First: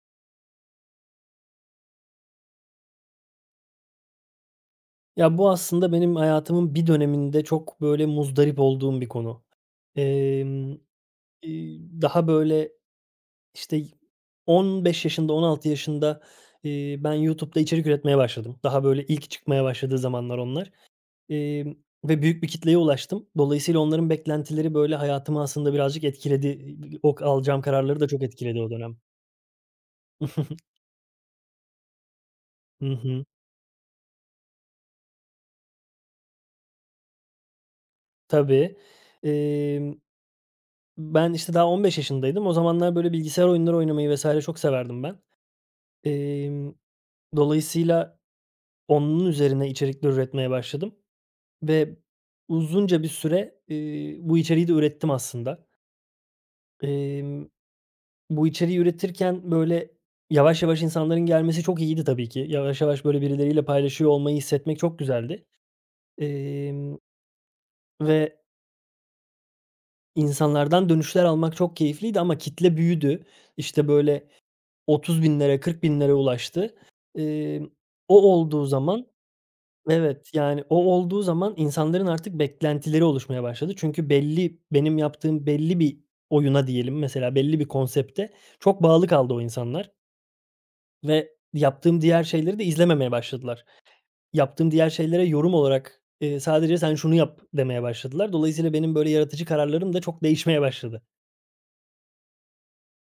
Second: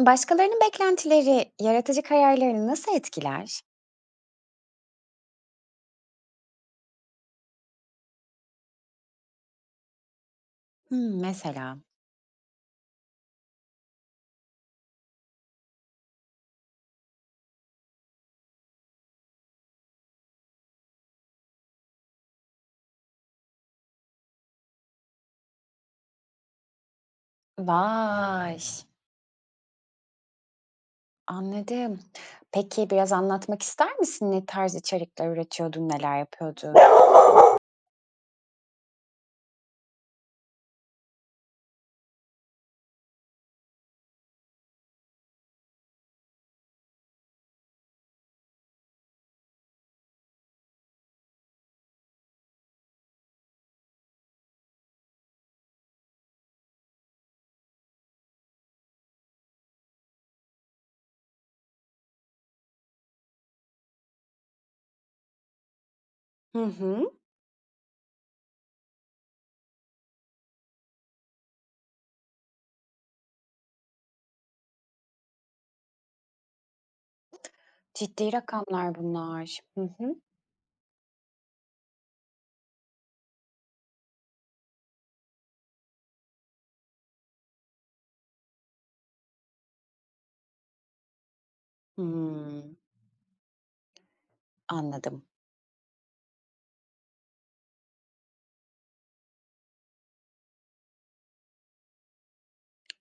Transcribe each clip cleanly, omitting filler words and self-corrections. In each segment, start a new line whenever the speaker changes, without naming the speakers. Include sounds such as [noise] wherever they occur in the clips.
Başkalarının beklentileri yaratıcı kararlarını nasıl etkiler?
Ya, bu aslında benim hayatımın bir döneminde çok, böyle, muzdarip olduğum bir konu. Emm,
Hımm, mesela.
daha, böyle, işte, 15 yaşında, 16 yaşında, ben YouTube'da içerik üretmeye başladım. Daha, böyle, ilk çıkmaya başladığı zamanlar onlar. Emm, ve büyük bir kitleye ulaştım. Dolayısıyla onların beklentileri, böyle, hayatımı aslında birazcık etkiledi. O alacağım kararları da çok
Vay!
etkiledi o dönem. [laughs]
Anladım.
Hı
Peki, biraz
hı.
anlatmak ister misin? Ne tarz içerikler üretiyordun, neler yapıyordun?
Tabii. Emm Ben, işte, daha 15 yaşındaydım. O zamanlar, böyle, bilgisayar oyunları oynamayı vesaire çok severdim ben. Emm, dolayısıyla onun üzerine içerikler üretmeye başladım ve uzunca bir süre, bu içeriği de ürettim aslında. Emm, bu içeriği üretirken, böyle, yavaş yavaş insanların gelmesi çok iyiydi tabii ki. Yavaş yavaş, böyle, birileriyle paylaşıyor olmayı hissetmek çok güzeldi.
Hı
Emm,
hı.
ve insanlardan dönüşler almak çok keyifliydi ama kitle büyüdü. İşte, böyle, ₺30.000'lere, binlere ulaştı. Emm, o
Ciddi
olduğu
rakamlar
zaman
bunlar. Hı hı.
Evet, yani, o olduğu zaman insanların artık beklentileri oluşmaya başladı. Çünkü belli benim yaptığım belli bir oyuna diyelim, mesela belli bir konsepte çok bağlı kaldı o insanlar ve yaptığım diğer şeyleri de
Hımm,
izlememeye başladılar. Yaptığım diğer
anladım.
şeylere yorum olarak, sadece "Sen şunu yap." demeye başladılar. Dolayısıyla benim böyle yaratıcı kararlarım da çok değişmeye başladı.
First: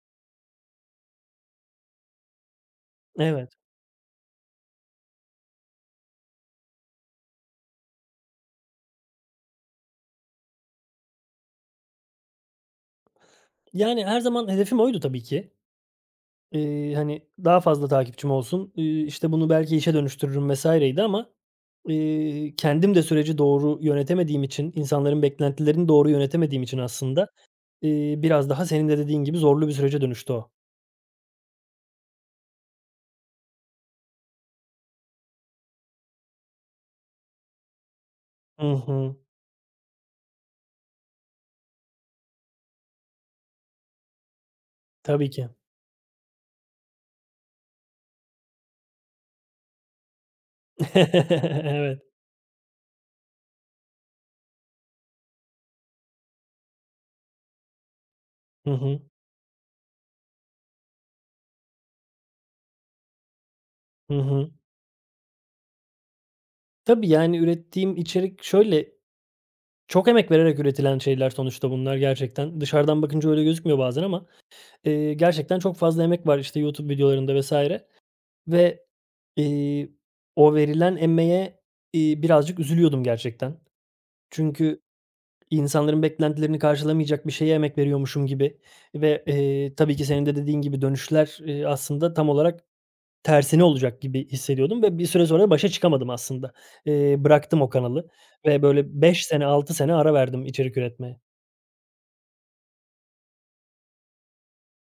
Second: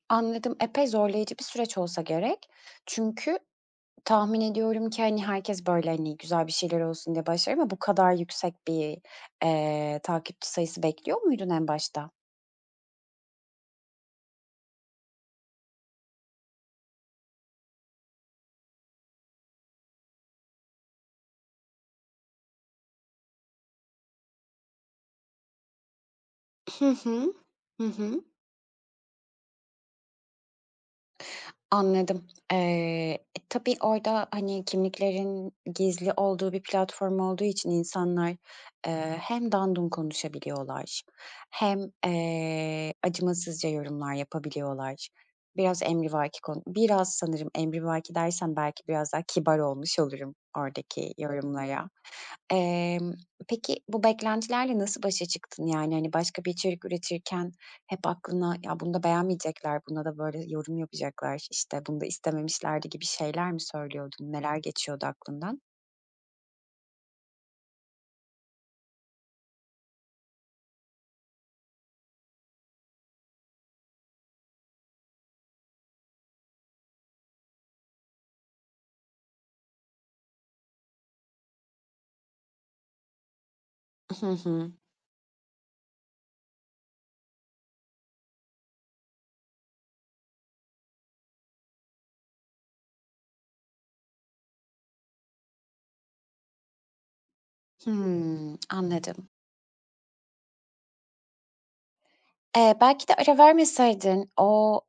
Anladım. Epey zorlayıcı bir süreç olsa gerek. Çünkü
Evet.
tahmin ediyorum ki, hani, herkes, böyle, hani, güzel bir şeyler olsun diye başlar ama bu kadar yüksek bir, takipçi sayısı bekliyor muydun en başta?
Yani, her zaman hedefim oydu tabii ki. Hani, daha fazla takipçim olsun, işte, bunu belki işe dönüştürürüm vesaireydi ama, kendim de süreci doğru yönetemediğim için, insanların beklentilerini doğru yönetemediğim için
Hı
aslında,
hı. Hı hı.
biraz daha senin de dediğin gibi zorlu bir sürece dönüştü o.
Anladım. Eee, tabii orada, hani, kimliklerin gizli olduğu bir platform olduğu için insanlar,
Hı hı.
hem dandun konuşabiliyorlar hem, acımasızca yorumlar yapabiliyorlar.
Tabii ki.
Biraz emrivaki konu biraz sanırım emrivaki dersem belki biraz daha kibar olmuş olurum oradaki
[laughs]
yorumlara.
Evet.
Emm, peki bu beklentilerle nasıl başa çıktın? Yani, hani, başka bir içerik üretirken hep aklına,
Hı
"Ya, bunu
hı.
da beğenmeyecekler, buna da böyle yorum yapacaklar, işte, bunu da istememişlerdi." gibi şeyler mi
Hı
söylüyordun?
hı.
Neler geçiyordu aklından?
Tabii, yani, ürettiğim içerik şöyle, çok emek vererek üretilen şeyler sonuçta bunlar gerçekten. Dışarıdan bakınca öyle gözükmüyor bazen ama, gerçekten çok fazla emek var, işte, YouTube videolarında vesaire. Ve, eee, o verilen emeğe, birazcık üzülüyordum gerçekten.
Hı hı.
Çünkü insanların beklentilerini karşılamayacak bir şeye emek veriyormuşum gibi ve, tabii ki senin de dediğin gibi dönüşler, aslında tam olarak tersine olacak gibi hissediyordum ve bir süre sonra başa çıkamadım aslında. Bıraktım o kanalı
Hımm,
ve böyle 5
anladım.
sene, 6 sene ara verdim içerik üretmeye.
Belki de ara vermeseydin o,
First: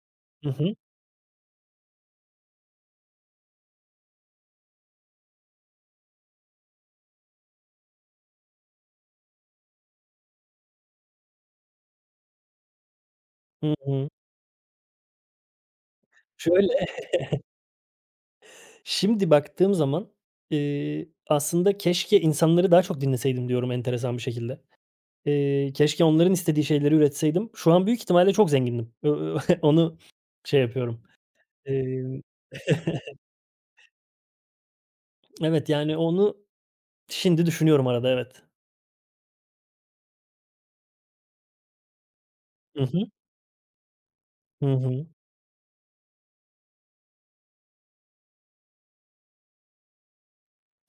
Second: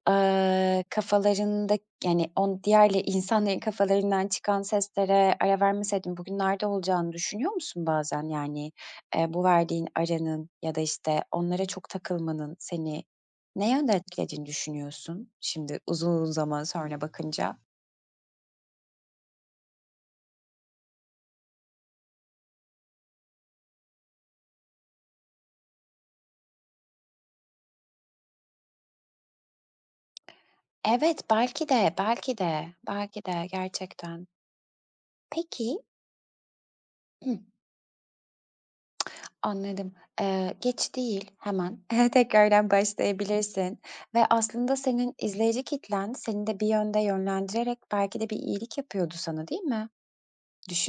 Hı hı.
kafalarında yani, diğer insanların kafalarından çıkan seslere ara vermeseydin bugün nerede olacağını düşünüyor musun bazen? Yani, bu verdiğin aranın ya da, işte, onlara çok takılmanın seni ne
Hı
yönde
hı.
etkilediğini düşünüyorsun şimdi uzun zaman
Şöyle,
sonra
[laughs]
bakınca?
şimdi baktığım zaman, aslında keşke insanları daha çok dinleseydim diyorum enteresan bir şekilde. Keşke onların istediği şeyleri üretseydim. Şu an büyük ihtimalle çok zengindim. [laughs] Onu şey yapıyorum.
Evet, belki de,
Emm
belki de,
[laughs]
belki de gerçekten.
Evet,
Peki
yani, onu
[clears throat] Hıh.
şimdi düşünüyorum arada, evet.
Anladım. Geç değil, hemen [laughs] tekrardan
Hı hı.
başlayabilirsin ve
Hı
aslında
hı.
senin izleyici kitlen seni de bir yönde yönlendirerek belki de bir iyilik yapıyordu sana, değil mi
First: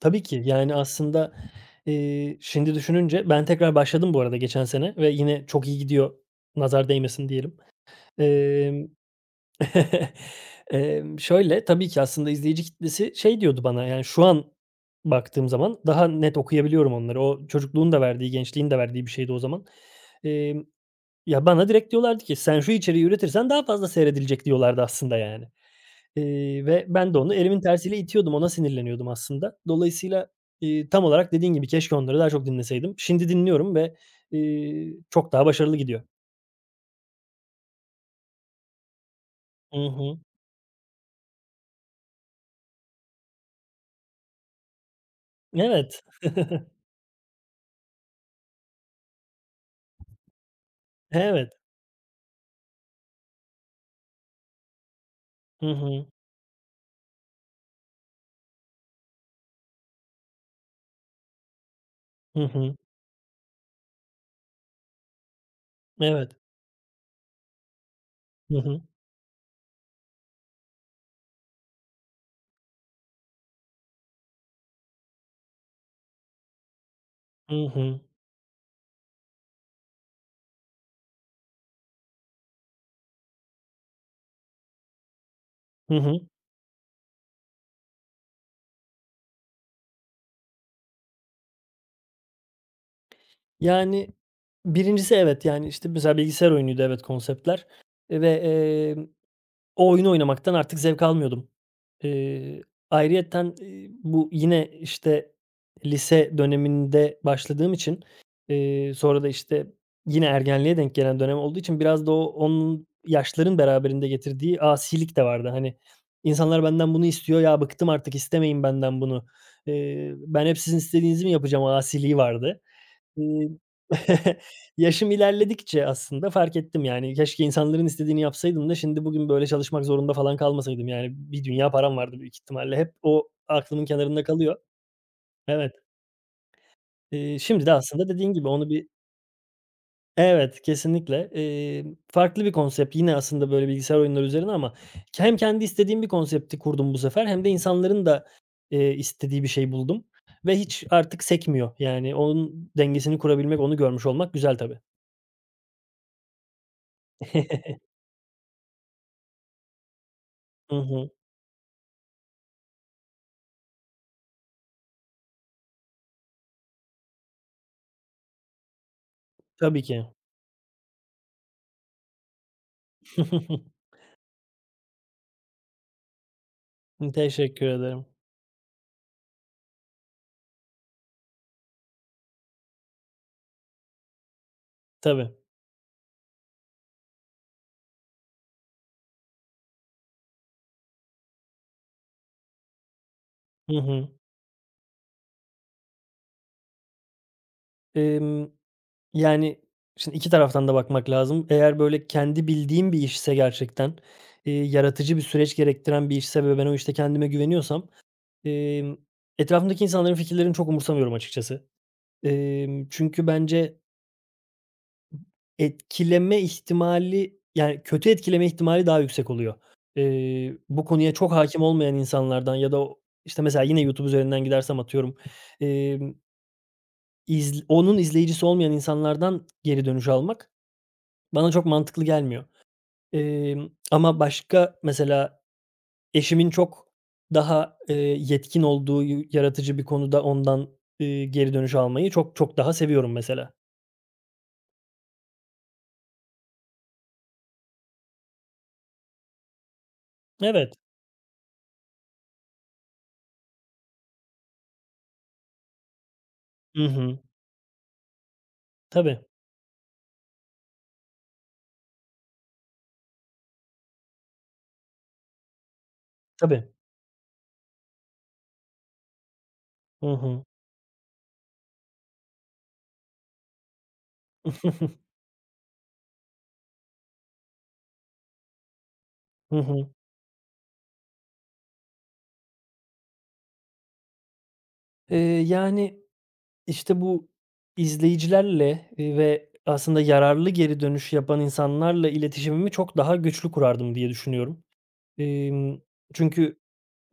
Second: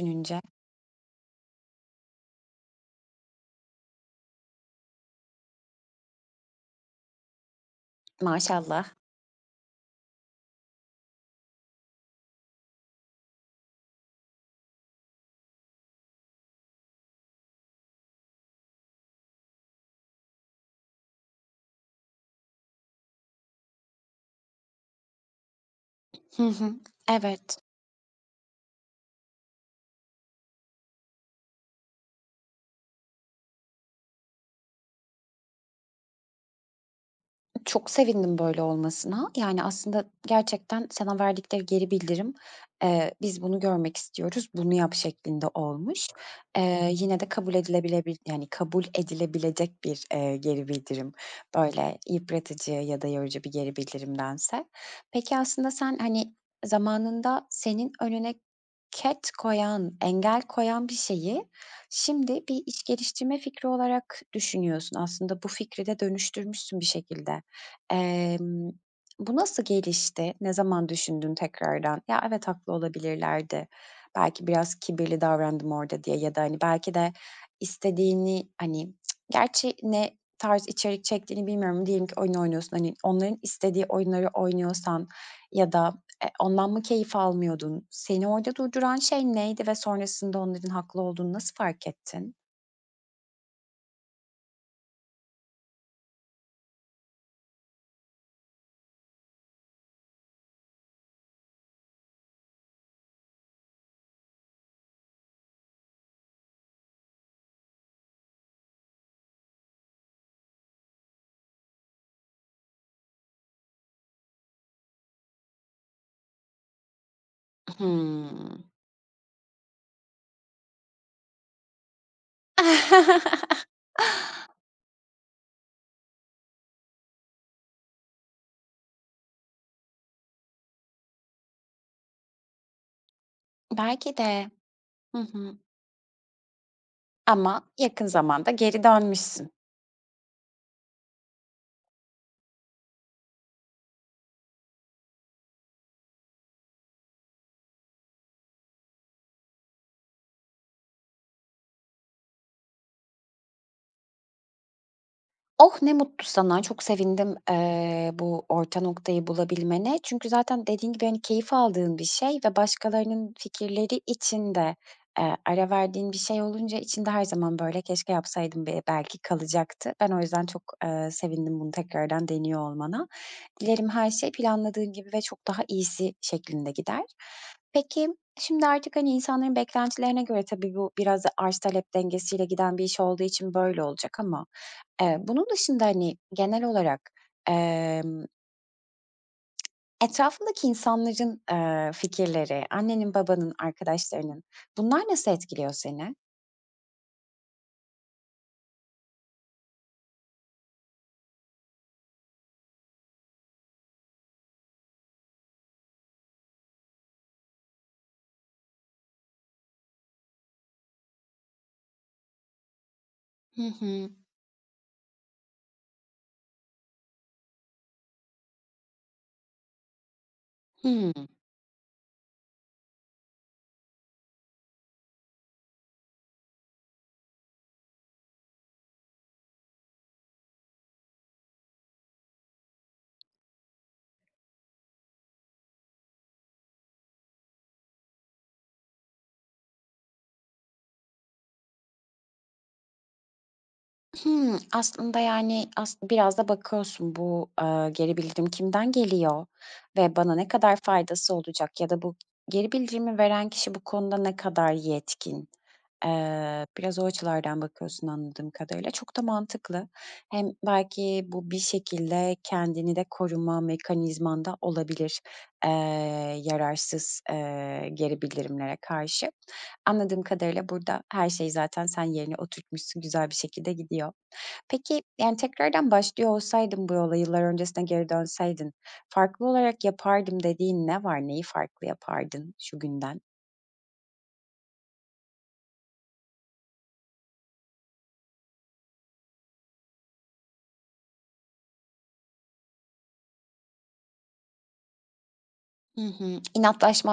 Tabii ki. Yani, aslında, şimdi düşününce ben tekrar başladım bu arada geçen sene ve yine çok iyi gidiyor, nazar değmesin diyelim. Emm
Maşallah.
[laughs] şöyle, tabii ki aslında izleyici kitlesi şey diyordu bana, yani, şu an baktığım zaman daha net okuyabiliyorum onları. O çocukluğun da verdiği, gençliğin de verdiği bir şeydi o zaman. Emm, ya, bana direkt diyorlardı ki, "Sen şu içeriği üretirsen daha fazla seyredilecek." diyorlardı aslında, yani.
Hı
Eee,
hı.
ve ben de onu
Evet.
elimin tersiyle itiyordum, ona sinirleniyordum aslında. Dolayısıyla, tam olarak dediğin gibi keşke onları daha çok dinleseydim. Şimdi dinliyorum ve, çok daha başarılı gidiyor.
Çok sevindim böyle olmasına. Yani,
Hı
aslında
hı.
gerçekten sana verdikleri geri bildirim, "Biz bunu görmek istiyoruz, bunu yap." şeklinde
Evet,
olmuş. Yine de kabul edilebilebil yani, kabul edilebilecek bir, geri bildirim.
evet.
Böyle yıpratıcı ya da yorucu bir geri bildirimdense. Peki,
Hı
aslında sen,
hı.
hani, zamanında senin önüne ket koyan, engel koyan bir şeyi şimdi
Hı
bir
hı.
iş geliştirme fikri olarak düşünüyorsun. Aslında bu fikri de
Evet.
dönüştürmüşsün bir şekilde.
Hı
Emm,
hı.
Bu nasıl gelişti? Ne zaman düşündün tekrardan, "Ya, evet, haklı olabilirlerdi. Belki biraz kibirli davrandım orada." diye ya da, hani, belki de
Hı hı.
istediğini, hani, "Cık, gerçi ne tarz içerik çektiğini bilmiyorum. Diyelim ki oyun oynuyorsun, hani, onların istediği oyunları oynuyorsan ya da,
Hı hı.
ondan mı keyif almıyordun? Seni orada durduran şey neydi ve sonrasında onların haklı olduğunu nasıl fark ettin?
Yani, birincisi evet, yani, işte, mesela bilgisayar oyunuydu evet konseptler, ve, o oyunu oynamaktan artık zevk almıyordum. Eee, ayrıyeten, bu yine, işte, lise döneminde başladığım için, sonra da, işte, yine ergenliğe denk gelen dönem olduğu için biraz da onun yaşların beraberinde getirdiği asilik de vardı. Hani, insanlar benden bunu istiyor, "Ya, bıktım artık, istemeyin
Hımm.
benden bunu. Ben hep sizin istediğinizi mi yapacağım?" asiliği vardı. Eee,
[laughs]
[laughs] yaşım ilerledikçe aslında fark ettim, yani, keşke insanların istediğini yapsaydım da şimdi bugün böyle çalışmak zorunda falan kalmasaydım. Yani, bir dünya param vardı büyük ihtimalle. Hep o aklımın
Belki
kenarında
de.
kalıyor.
Hı hı.
Evet. Eee,
Ama
şimdi de
yakın
aslında dediğin gibi
zamanda
onu
geri
bir...
dönmüşsün.
Evet, kesinlikle. Farklı bir konsept yine aslında böyle bilgisayar oyunları üzerine ama hem kendi istediğim bir konsepti kurdum bu sefer hem de insanların da, istediği bir şey buldum ve hiç artık sekmiyor. Yani, onun dengesini kurabilmek, onu görmüş olmak güzel tabii.
Oh, ne mutlu sana. Çok sevindim,
[laughs]
bu orta noktayı bulabilmene. Çünkü zaten
Hı
dediğin gibi,
hı.
hani, keyif aldığın bir şey ve başkalarının fikirleri için de, ara verdiğin bir şey olunca içinde her zaman böyle "Keşke yapsaydım." Belki
Tabii
kalacaktı.
ki.
Ben o yüzden çok, sevindim bunu tekrardan deniyor olmana. Dilerim
[laughs]
her şey planladığın gibi ve çok daha iyisi şeklinde gider.
Teşekkür ederim.
Peki, şimdi artık, hani, insanların beklentilerine göre tabii bu biraz da arz talep dengesiyle giden bir iş olduğu için böyle olacak ama eee,
Tabii.
bunun dışında, hani, genel olarak, emm, etrafındaki insanların, fikirleri, annenin, babanın,
Hı hı.
arkadaşlarının bunlar nasıl etkiliyor seni?
Emm, yani, şimdi 2 taraftan da bakmak lazım. Eğer böyle kendi bildiğim bir işse gerçekten, yaratıcı bir süreç gerektiren bir işse ve ben o işte kendime güveniyorsam, emm, etrafımdaki insanların fikirlerini çok umursamıyorum açıkçası. Çünkü
Hı
bence
hı.
etkileme ihtimali, yani, kötü etkileme ihtimali daha yüksek oluyor. Bu
Hımm.
konuya çok hâkim olmayan insanlardan ya da o işte, mesela yine YouTube üzerinden gidersem atıyorum, emm, onun izleyicisi olmayan insanlardan geri dönüş almak bana çok mantıklı gelmiyor. Ama başka mesela eşimin çok daha, yetkin olduğu yaratıcı bir konuda ondan, geri dönüş almayı çok çok daha seviyorum mesela.
Hımm. Aslında, yani, biraz da bakıyorsun bu, geri bildirim kimden geliyor ve bana ne
Evet.
kadar faydası olacak ya da bu geri bildirimi veren kişi bu konuda ne kadar yetkin?
Hı
Biraz o
hı.
açılardan bakıyorsun anladığım kadarıyla. Çok
Tabii,
da mantıklı. Hem belki bu bir şekilde kendini de koruma mekanizmanda olabilir, eee,
tabii.
yararsız, geri bildirimlere karşı.
Hı
Anladığım
hı.
kadarıyla burada her şey zaten sen yerine oturtmuşsun, güzel bir şekilde gidiyor. Peki,
[laughs]
yani, tekrardan başlıyor olsaydın bu yola, yıllar öncesine geri dönseydin, "Farklı
Hı
olarak
hı.
yapardım." dediğin ne var? Neyi farklı yapardın şu günden?
Eee, yani, işte, bu izleyicilerle, ve aslında yararlı geri dönüş yapan insanlarla iletişimimi çok daha güçlü kurardım diye düşünüyorum. Emm,
Hı hı.
çünkü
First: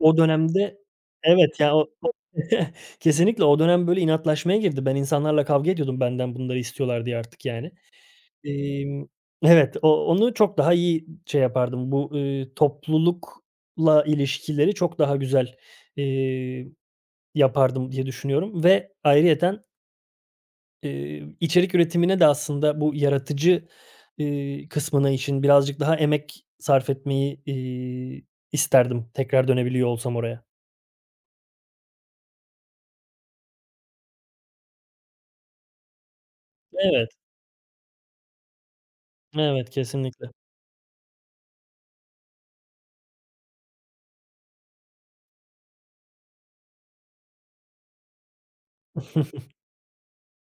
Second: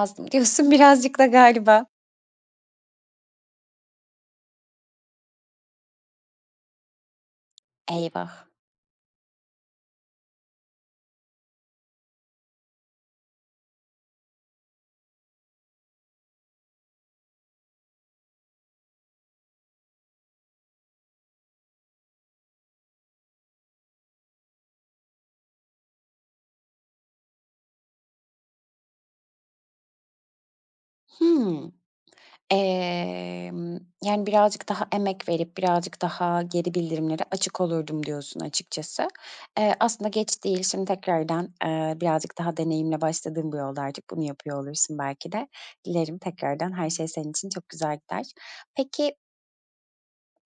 o
diyorsun [laughs]
dönemde...
birazcık da
Evet, ya,
galiba.
o o [laughs] kesinlikle o dönem, böyle, inatlaşmaya girdi. Ben insanlarla kavga ediyordum benden bunları istiyorlar diye artık, yani.
Eyvah.
Emm, evet, onu çok daha iyi şey yapardım. Bu, toplulukla ilişkileri çok daha güzel, eee, yapardım diye düşünüyorum ve ayrıyeten içerik üretimine de aslında bu yaratıcı, kısmına için birazcık daha emek sarf etmeyi, isterdim tekrar dönebiliyor olsam oraya.
Hımm. Yani, birazcık daha emek verip birazcık daha geri
Evet,
bildirimlere açık olurdum diyorsun açıkçası.
evet,
Aslında
kesinlikle.
geç değil. Şimdi tekrardan, birazcık daha deneyimle başladığım bu yolda artık bunu yapıyor olursun belki de. Dilerim tekrardan her şey senin için çok güzel gider. Peki
[laughs]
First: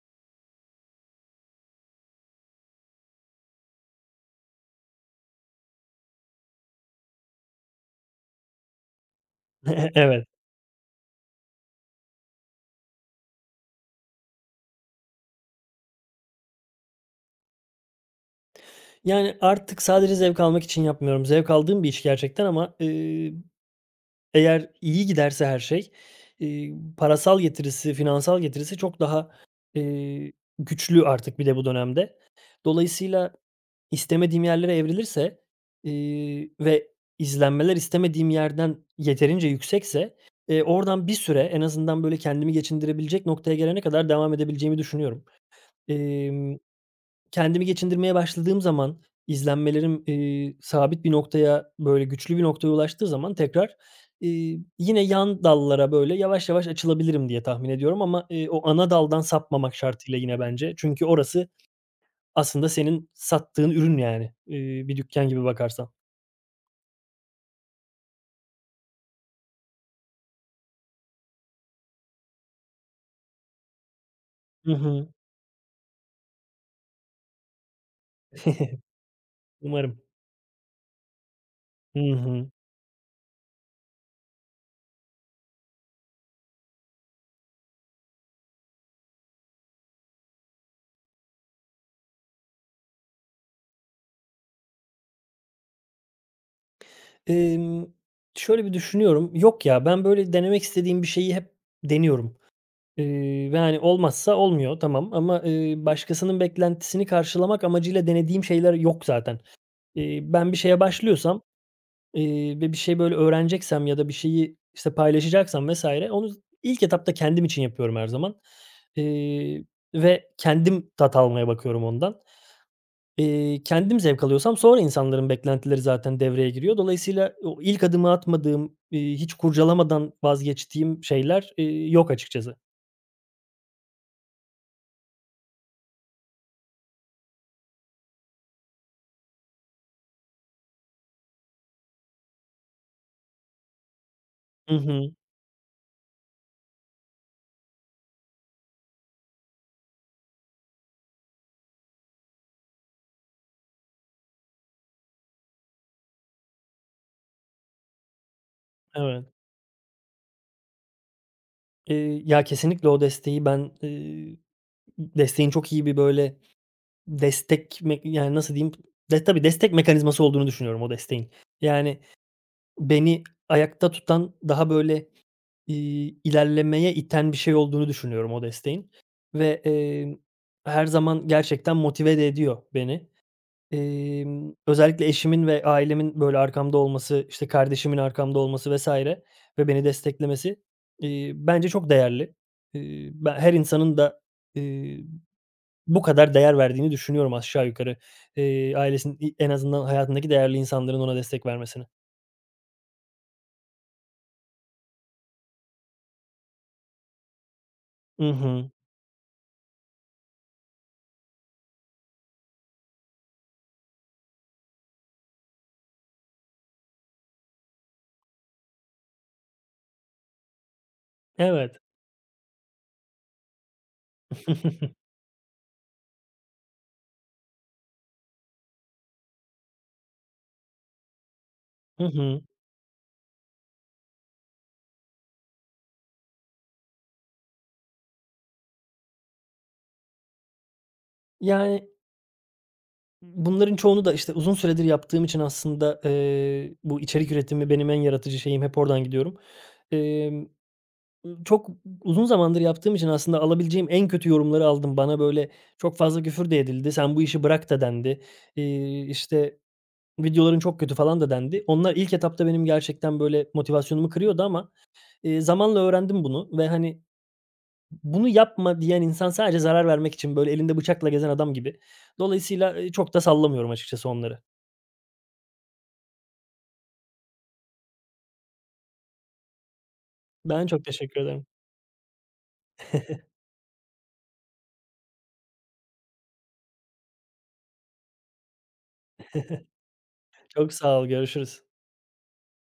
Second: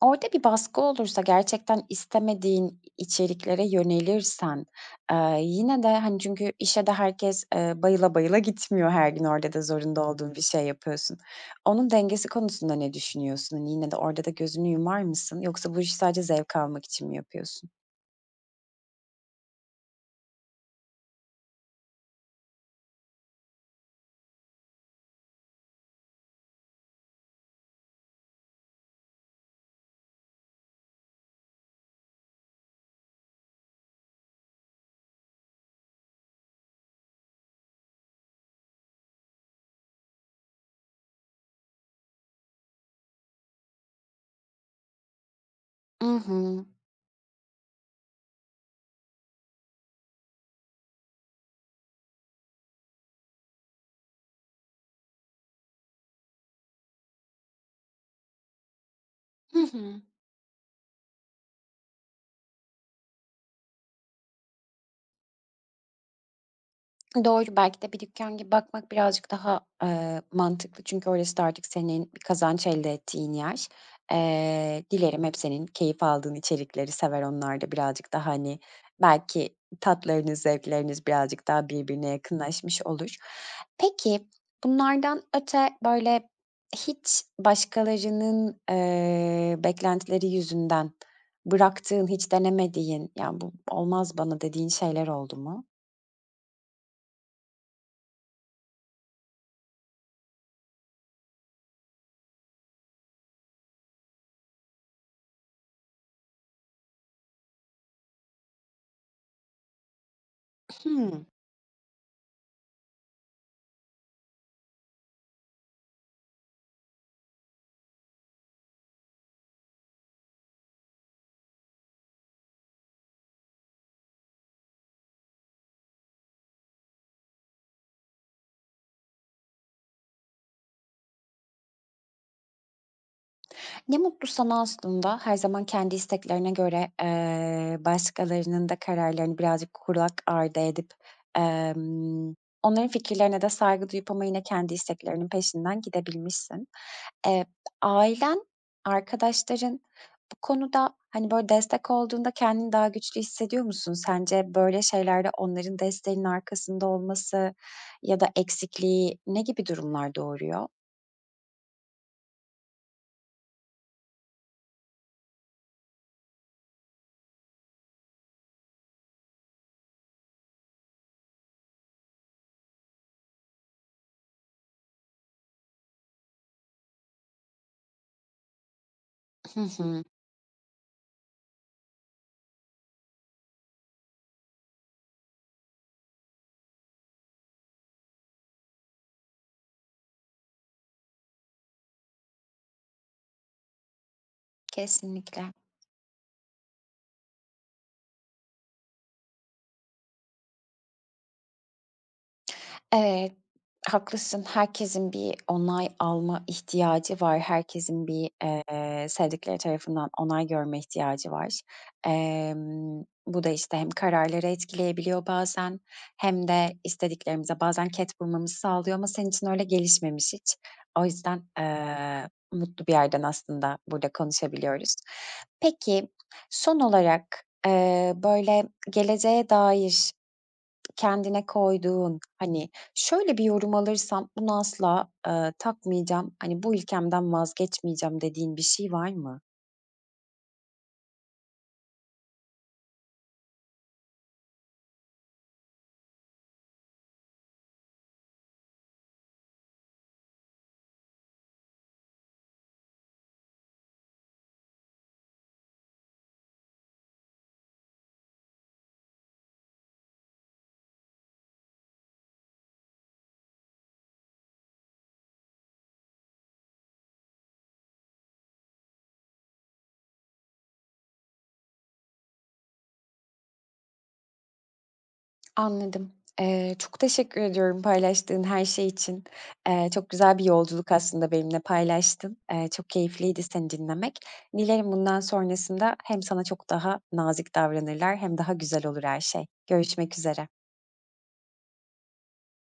orada bir baskı olursa, gerçekten istemediğin içeriklere yönelirsen, yine de, hani, çünkü işe de herkes, bayıla bayıla gitmiyor her gün, orada da zorunda
Evet.
olduğun bir şey yapıyorsun. Onun dengesi konusunda ne düşünüyorsun? Hani, yine de orada da gözünü yumar mısın yoksa bu işi sadece zevk almak için mi yapıyorsun?
Yani artık sadece zevk almak için yapmıyorum. Zevk aldığım bir iş gerçekten ama, eğer iyi giderse her şey, parasal getirisi, finansal getirisi çok daha, eee, güçlü artık bir de bu dönemde. Dolayısıyla istemediğim yerlere evrilirse, ve izlenmeler istemediğim yerden yeterince yüksekse, oradan bir süre en azından böyle kendimi geçindirebilecek noktaya gelene kadar devam edebileceğimi düşünüyorum.
I
Emm
hı.
Kendimi geçindirmeye başladığım zaman izlenmelerim, sabit bir noktaya, böyle, güçlü bir noktaya ulaştığı zaman tekrar, yine yan dallara, böyle, yavaş yavaş açılabilirim diye tahmin ediyorum ama, o ana daldan
Hı
sapmamak
hı.
şartıyla yine bence. Çünkü orası aslında senin sattığın ürün, yani, bir dükkân gibi bakarsan.
Doğru, belki de bir dükkan gibi bakmak birazcık daha, mantıklı. Çünkü orası da artık senin bir kazanç elde ettiğin yer.
Hı hı.
Dilerim hep senin keyif aldığın içerikleri sever onlar da birazcık daha, hani,
[laughs]
belki
Umarım.
tatlarınız, zevkleriniz birazcık daha
Hı
birbirine
hı.
yakınlaşmış olur. Peki, bunlardan öte, böyle, hiç başkalarının, beklentileri yüzünden bıraktığın, hiç denemediğin, "Ya, bu olmaz bana." dediğin şeyler oldu mu?
Emm, şöyle bir düşünüyorum. Yok ya, ben, böyle, denemek istediğim bir şeyi hep deniyorum. Ve, hani, olmazsa olmuyor tamam ama, başkasının beklentisini karşılamak amacıyla denediğim şeyler yok zaten. Ben bir şeye
Hmm.
başlıyorsam, ve bir şey, böyle, öğreneceksem ya da bir şeyi, işte, paylaşacaksam vesaire, onu ilk etapta kendim için yapıyorum her zaman, eee, ve kendim tat almaya bakıyorum ondan. Kendim zevk alıyorsam sonra insanların beklentileri zaten devreye giriyor. Dolayısıyla o ilk adımı atmadığım, hiç kurcalamadan vazgeçtiğim şeyler, yok açıkçası.
Ne mutlu sana aslında. Her zaman kendi isteklerine göre, başkalarının da kararlarını birazcık kulak ardı edip, emm, onların fikirlerine de saygı duyup ama yine kendi
Hı hı.
isteklerinin peşinden gidebilmişsin. Eee, ailen, arkadaşların bu konuda, hani, böyle, destek olduğunda kendini daha güçlü hissediyor musun? Sence böyle şeylerde onların desteğinin arkasında olması ya da eksikliği
Evet.
ne gibi durumlar doğuruyor?
Ya, kesinlikle o desteği ben, desteğin çok iyi bir, böyle, destek me yani, nasıl diyeyim, de tabii destek mekanizması olduğunu düşünüyorum o desteğin. Yani, beni ayakta tutan, daha, böyle, ilerlemeye iten bir şey olduğunu düşünüyorum o desteğin ve,
Hı hı.
her zaman gerçekten motive de ediyor beni. Özellikle eşimin ve ailemin, böyle, arkamda olması, işte, kardeşimin arkamda olması vs. ve beni desteklemesi, bence çok değerli. Ben her insanın da, eee,
Kesinlikle.
bu kadar değer verdiğini düşünüyorum aşağı yukarı. Ailesinin en azından hayatındaki değerli insanların ona destek vermesini.
Evet, haklısın. Herkesin bir onay alma ihtiyacı var. Herkesin
I
bir,
hı.
sevdikleri tarafından onay görme ihtiyacı var. Bu da, işte, hem kararları etkileyebiliyor bazen hem de istediklerimize bazen ket vurmamızı sağlıyor ama senin için öyle gelişmemiş hiç. O yüzden,
Evet.
mutlu bir yerden aslında burada konuşabiliyoruz.
[laughs]
Peki, son olarak, böyle, geleceğe dair kendine
Hı
koyduğun,
hı.
hani, "Şöyle bir yorum alırsam bunu asla, takmayacağım, hani, bu ilkemden vazgeçmeyeceğim." dediğin bir şey var mı?
Yani, bunların çoğunu da, işte, uzun süredir yaptığım için aslında, bu içerik üretimi benim en yaratıcı şeyim, hep oradan gidiyorum. Emm çok uzun zamandır yaptığım için aslında alabileceğim en kötü yorumları aldım. Bana böyle çok fazla küfür de edildi. "Sen bu işi bırak." da dendi. İşte, "Videoların çok kötü." falan da dendi. Onlar ilk etapta benim gerçekten böyle motivasyonumu kırıyordu ama, zamanla öğrendim bunu ve, hani, bunu yapma diyen insan sadece zarar vermek için böyle elinde bıçakla gezen adam gibi. Dolayısıyla, çok da sallamıyorum açıkçası onları.
Anladım. Çok teşekkür ediyorum paylaştığın her şey için. Çok güzel bir
Ben çok
yolculuk
teşekkür
aslında
ederim.
benimle paylaştın. Çok keyifliydi seni dinlemek. Dilerim bundan sonrasında hem sana çok daha nazik davranırlar hem daha güzel olur her şey. Görüşmek üzere.
Çok sağ ol, görüşürüz.